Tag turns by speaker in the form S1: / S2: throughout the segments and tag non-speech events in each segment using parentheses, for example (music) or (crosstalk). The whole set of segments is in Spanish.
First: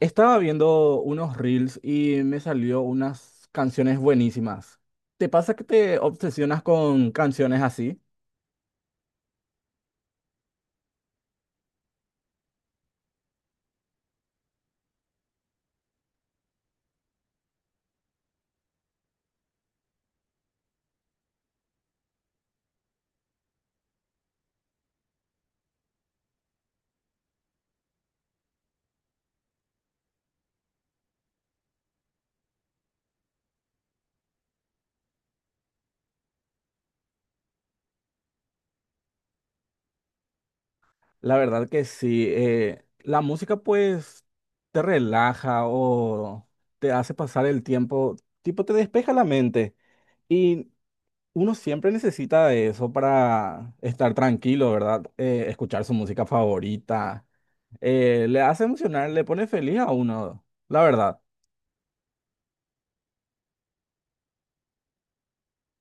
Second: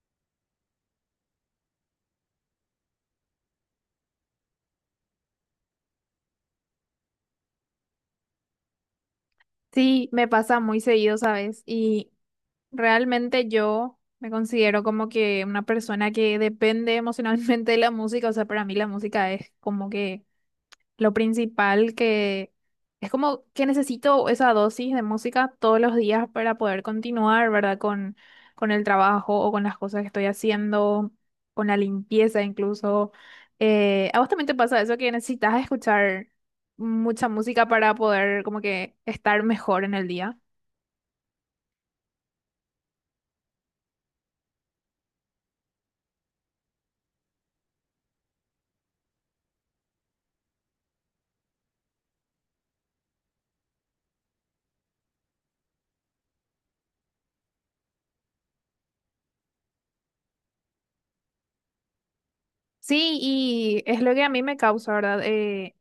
S1: Estaba viendo unos reels y me salió unas canciones buenísimas. ¿Te pasa que te obsesionas con canciones así?
S2: Sí, me pasa muy seguido, ¿sabes? Y realmente yo me considero como que una persona que depende emocionalmente de la música, o sea, para mí la música es como que lo principal que es como que necesito esa dosis de música todos los días para poder continuar, ¿verdad? Con el trabajo o con las cosas que estoy haciendo, con la limpieza incluso. ¿A vos también te pasa eso que necesitas escuchar mucha música para poder como que estar mejor en el día?
S1: La verdad que sí. La música pues te relaja o te hace pasar el tiempo, tipo te despeja la mente. Y uno siempre necesita de eso para estar tranquilo, ¿verdad? Escuchar su música favorita. Le hace emocionar, le pone feliz a uno, la verdad.
S2: Sí, y es lo que a mí me causa, ¿verdad?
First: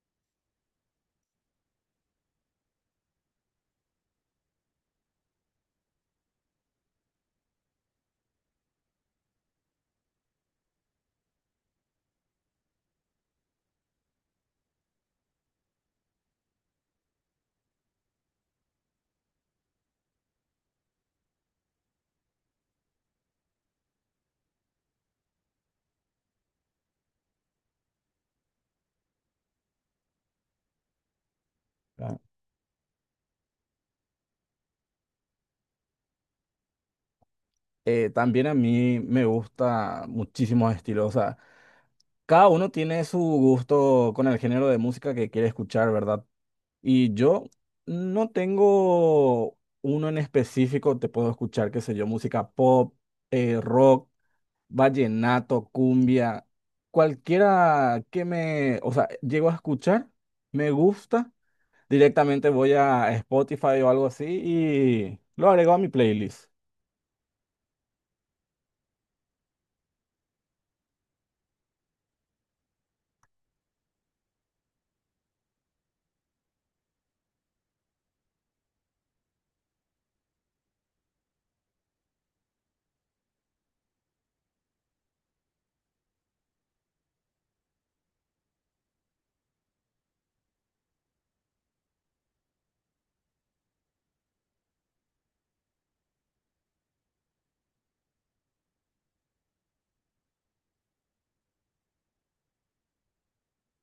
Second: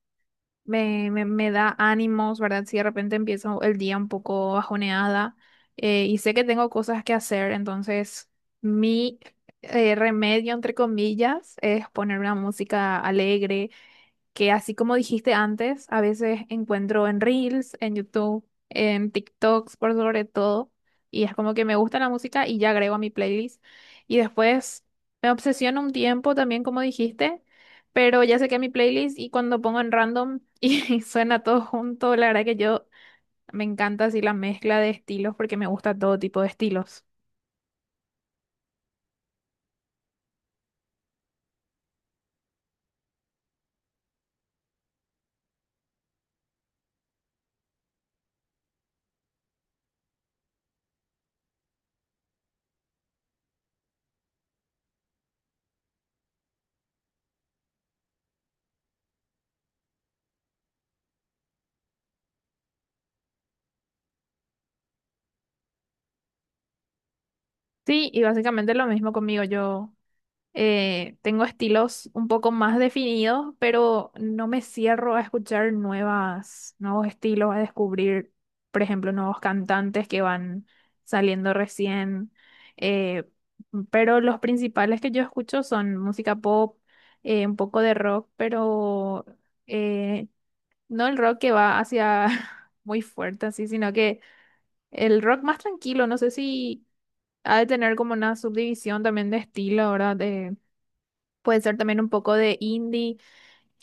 S2: Me da ánimos, ¿verdad? Si de repente empiezo el día un poco bajoneada y sé que tengo cosas que hacer, entonces mi remedio, entre comillas, es poner una música alegre que así como dijiste antes, a veces encuentro en Reels, en YouTube, en TikToks, por sobre todo, y es como que me gusta la música y ya agrego a mi playlist. Y después me obsesiono un tiempo también, como dijiste, pero ya sé que mi playlist y cuando pongo en random (laughs) y suena todo junto, la verdad que yo me encanta así la mezcla de estilos porque me gusta todo tipo de estilos.
S1: También a mí me gusta muchísimos estilos, o sea, cada uno tiene su gusto con el género de música que quiere escuchar, ¿verdad? Y yo no tengo uno en específico, te puedo escuchar, qué sé yo, música pop, rock, vallenato, cumbia, cualquiera que me, o sea, llego a escuchar, me gusta, directamente voy a Spotify o algo así y lo agrego a mi playlist.
S2: Sí, y básicamente lo mismo conmigo, yo. Tengo estilos un poco más definidos, pero no me cierro a escuchar nuevos estilos, a descubrir, por ejemplo, nuevos cantantes que van saliendo recién. eh, pero los principales que yo escucho son música pop, un poco de rock, pero eh, no el rock que va hacia (laughs) muy fuerte así, sino que el rock más tranquilo. No sé si ha de tener como una subdivisión también de estilo, ¿verdad? De puede ser también un poco de indie,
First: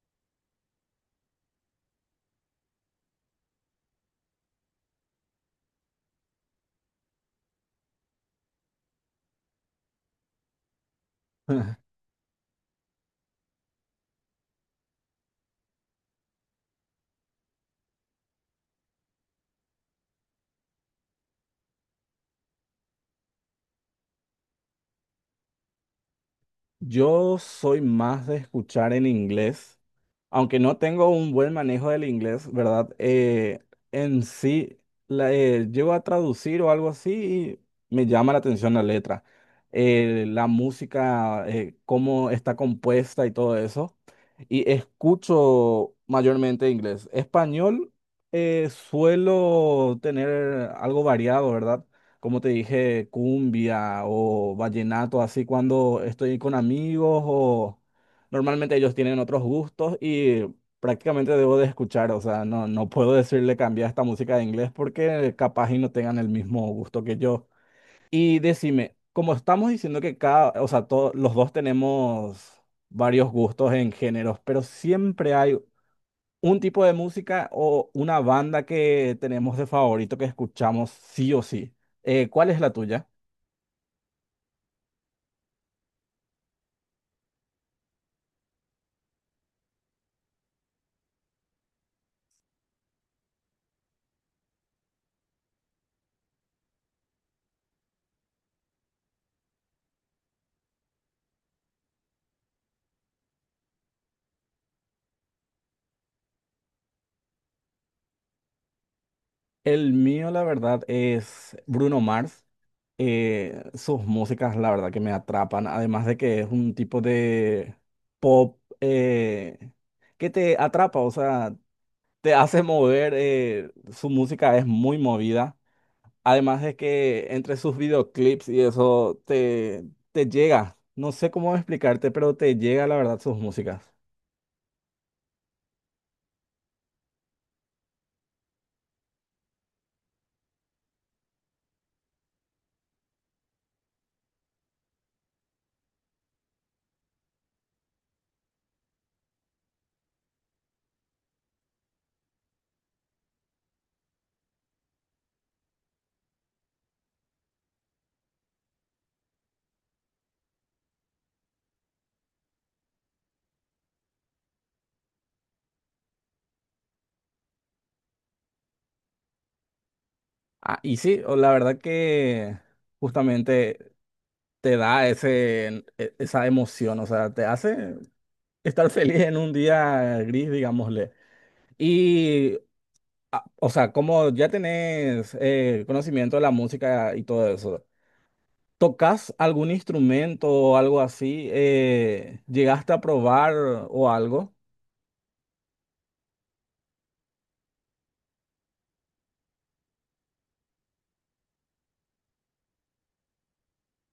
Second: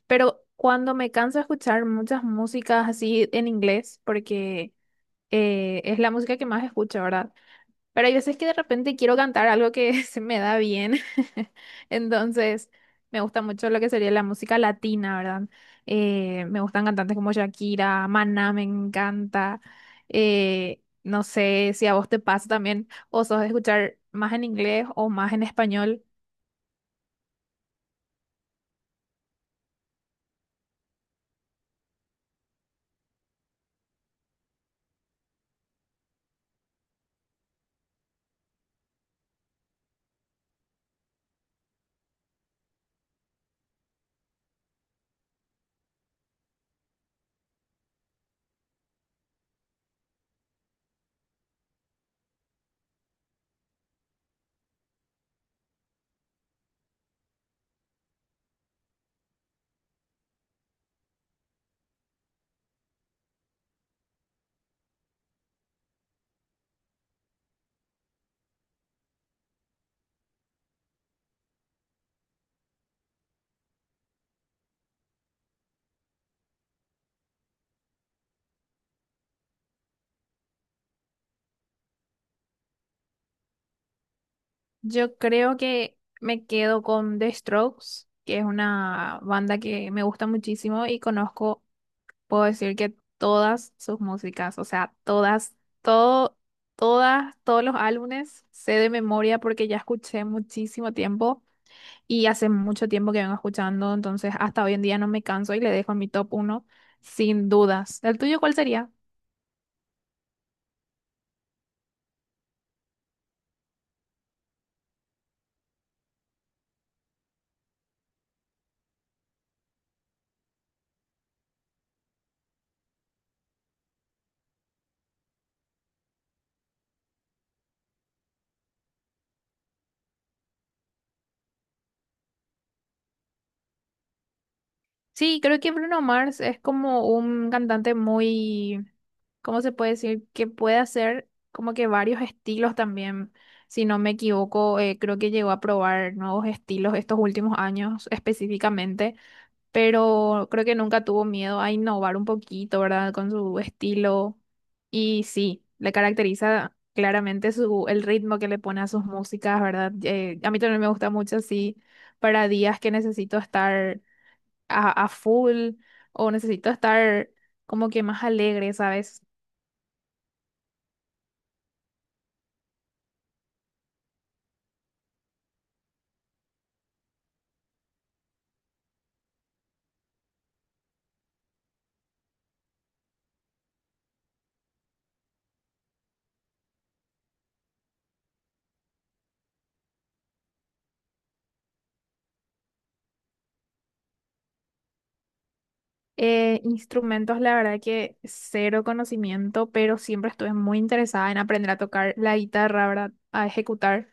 S2: pero cuando me canso de escuchar muchas músicas así en inglés, porque es la música que más escucho, ¿verdad? Pero hay veces que de repente quiero cantar algo que (laughs) se me da bien, (laughs)
S1: (laughs)
S2: entonces me gusta mucho lo que sería la música latina, ¿verdad? Me gustan cantantes como Shakira, Maná me encanta, no sé si a vos te pasa también, o sos de escuchar más en inglés o más en español.
S1: Yo soy más de escuchar en inglés, aunque no tengo un buen manejo del inglés, ¿verdad? En sí, llego a traducir o algo así y me llama la atención la letra. La música, cómo está compuesta y todo eso. Y escucho mayormente inglés. Español, suelo tener algo variado, ¿verdad? Como te dije, cumbia o vallenato, así cuando estoy con amigos o normalmente ellos tienen otros gustos y prácticamente debo de escuchar, o sea, no, no puedo decirle cambiar esta música de inglés porque capaz y no tengan el mismo gusto que yo. Y decime, como estamos diciendo que cada, o sea, los dos tenemos varios gustos en géneros, pero siempre hay un tipo de música o una banda que tenemos de favorito que escuchamos sí o sí. ¿Cuál es la tuya?
S2: Yo creo que me quedo con The Strokes, que es una banda que me gusta muchísimo y conozco, puedo decir que todas sus músicas, o sea, todas, todo, todas, todos los álbumes sé de memoria porque ya escuché muchísimo tiempo y hace mucho tiempo que vengo escuchando, entonces hasta hoy en día no me canso y le dejo en mi top uno sin dudas. ¿El tuyo cuál sería?
S1: El mío, la verdad, es Bruno Mars. Sus músicas, la verdad, que me atrapan. Además de que es un tipo de pop que te atrapa, o sea, te hace mover. Su música es muy movida. Además de que entre sus videoclips y eso te, llega. No sé cómo explicarte, pero te llega la verdad sus músicas.
S2: Sí, creo que Bruno Mars es como un cantante muy, ¿cómo se puede decir? Que puede hacer como que varios estilos también. Si no me equivoco, creo que llegó a probar nuevos estilos estos últimos años específicamente, pero creo que nunca tuvo miedo a innovar un poquito, ¿verdad? Con su estilo. Y sí, le caracteriza claramente su, el ritmo que le pone a sus músicas, ¿verdad? A mí también me gusta mucho así para días que necesito estar a full o necesito estar como que más alegre, ¿sabes?
S1: Ah, y sí, o la verdad que justamente te da ese, esa emoción, o sea, te hace estar (laughs) feliz en un día gris, digámosle. Y, ah, o sea, como ya tenés conocimiento de la música y todo eso. ¿Tocas algún instrumento o algo así? ¿Llegaste a probar o algo?
S2: Instrumentos, la verdad que cero conocimiento, pero siempre estuve muy interesada en aprender a tocar la guitarra, ¿verdad? A ejecutar,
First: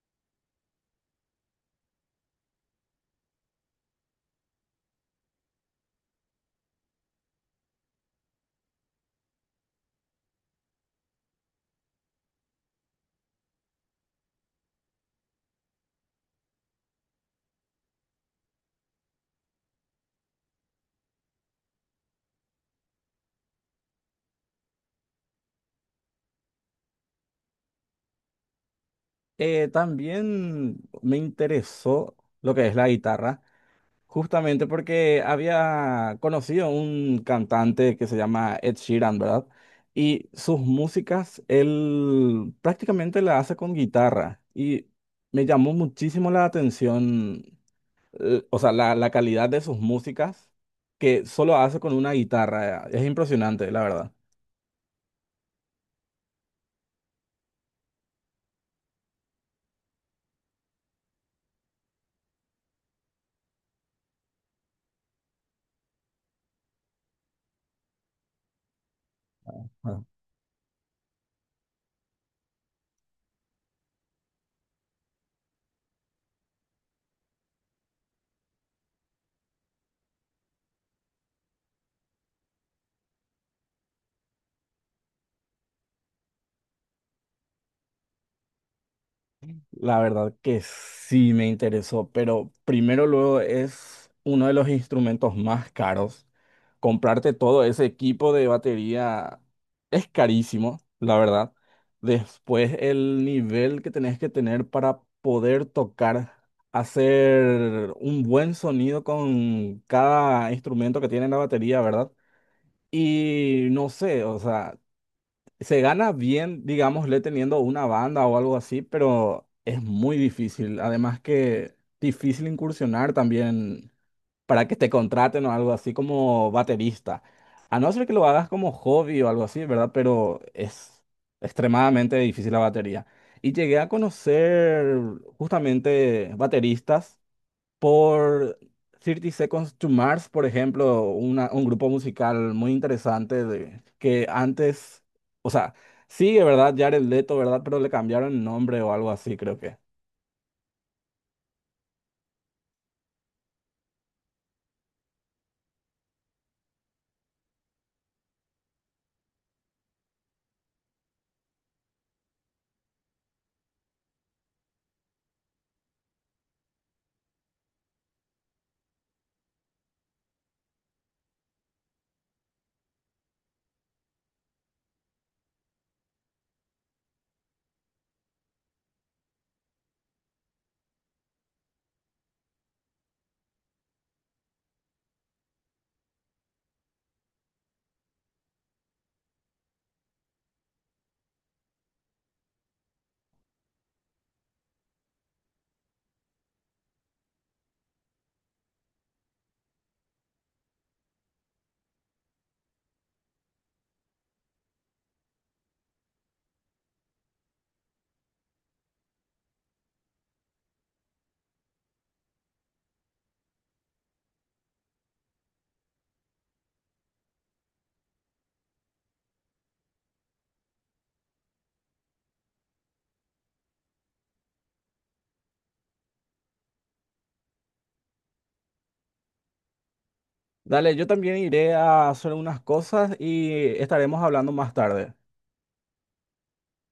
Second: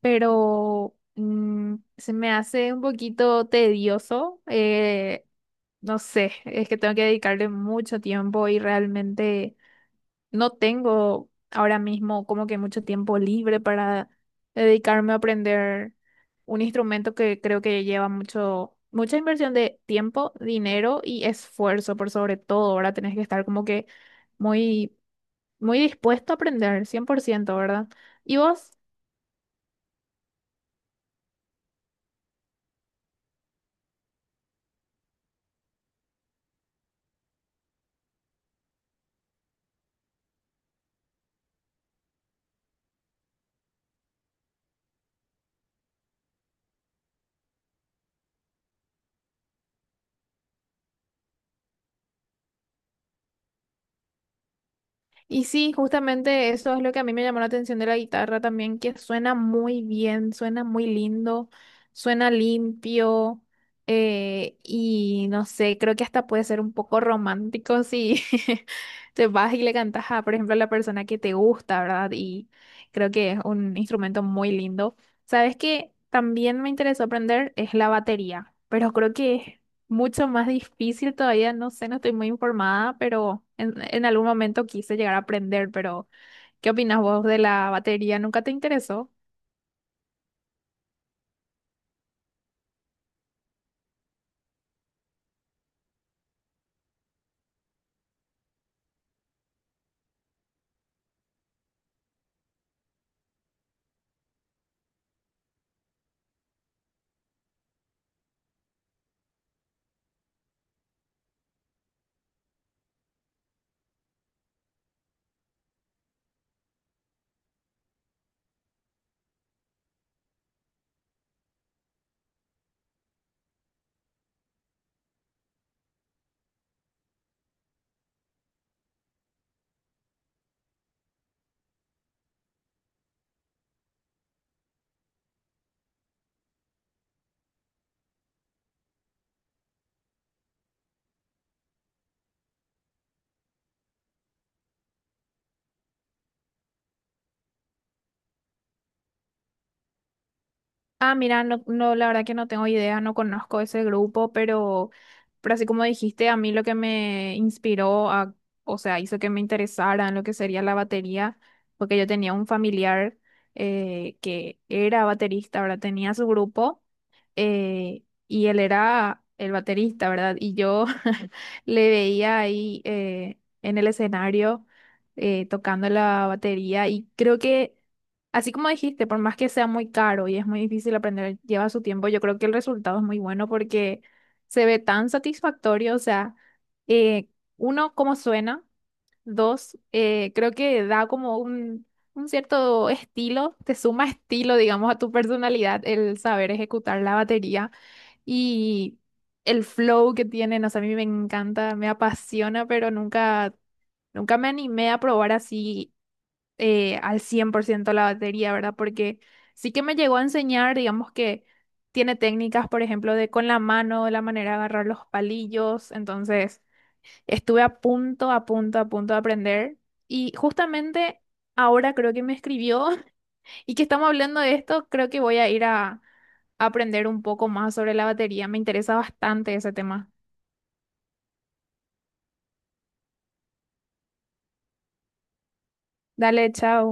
S2: pero se me hace un poquito tedioso, no sé, es que tengo que dedicarle mucho tiempo y realmente... No tengo ahora mismo como que mucho tiempo libre para dedicarme a aprender un instrumento que creo que lleva mucho, mucha inversión de tiempo, dinero y esfuerzo, por sobre todo. Ahora tenés que estar como que muy, muy dispuesto a aprender, cien por ciento, ¿verdad? ¿Y vos?
S1: También me interesó lo que es la guitarra, justamente porque había conocido un cantante que se llama Ed Sheeran, ¿verdad? Y sus músicas él prácticamente la hace con guitarra y me llamó muchísimo la atención, o sea, la calidad de sus músicas que solo hace con una guitarra. Es impresionante, la verdad.
S2: Y sí, justamente eso es lo que a mí me llamó la atención de la guitarra también, que suena muy bien, suena muy lindo, suena limpio, y no sé, creo que hasta puede ser un poco romántico si (laughs) te vas y le cantas a, por ejemplo, a la persona que te gusta, ¿verdad? Y creo que es un instrumento muy lindo. ¿Sabes qué? También me interesó aprender es la batería, pero creo que es mucho más difícil todavía, no sé, no estoy muy informada, pero en algún momento quise llegar a aprender, pero ¿qué opinas vos de la batería? ¿Nunca te interesó?
S1: La verdad que sí me interesó, pero primero luego es uno de los instrumentos más caros. Comprarte todo ese equipo de batería es carísimo, la verdad. Después el nivel que tenés que tener para poder tocar, hacer un buen sonido con cada instrumento que tiene la batería, ¿verdad? Y no sé, o sea... Se gana bien, digámosle, teniendo una banda o algo así, pero es muy difícil. Además que difícil incursionar también para que te contraten o algo así como baterista. A no ser que lo hagas como hobby o algo así, ¿verdad? Pero es extremadamente difícil la batería. Y llegué a conocer justamente bateristas por 30 Seconds to Mars, por ejemplo, un grupo musical muy interesante de, que antes, o sea, sigue, ¿verdad? Jared Leto, ¿verdad? Pero le cambiaron el nombre o algo así, creo que.
S2: Ah, mira, no, no, la verdad que no tengo idea, no conozco ese grupo, pero así como dijiste, a mí lo que me inspiró a, o sea, hizo que me interesara en lo que sería la batería, porque yo tenía un familiar que era baterista, ¿verdad? Tenía su grupo eh, y él era el baterista, ¿verdad? Y yo (laughs) le veía ahí en el escenario tocando la batería y creo que, así como dijiste, por más que sea muy caro y es muy difícil aprender, lleva su tiempo, yo creo que el resultado es muy bueno porque se ve tan satisfactorio, o sea, eh, uno, cómo suena, dos, creo que da como un cierto estilo, te suma estilo, digamos, a tu personalidad el saber ejecutar la batería y el flow que tiene, no sé, a mí me encanta, me apasiona, pero nunca, nunca me animé a probar así al 100% la batería, ¿verdad? Porque sí que me llegó a enseñar, digamos que tiene técnicas, por ejemplo, de con la mano, la manera de agarrar los palillos. Entonces, estuve a punto, a punto, a punto de aprender. Y justamente ahora creo que me escribió (laughs) y que estamos hablando de esto, creo que voy a ir a aprender un poco más sobre la batería. Me interesa bastante ese tema.
S1: Dale, yo también iré a hacer unas cosas y estaremos hablando más tarde.
S2: Dale, chao.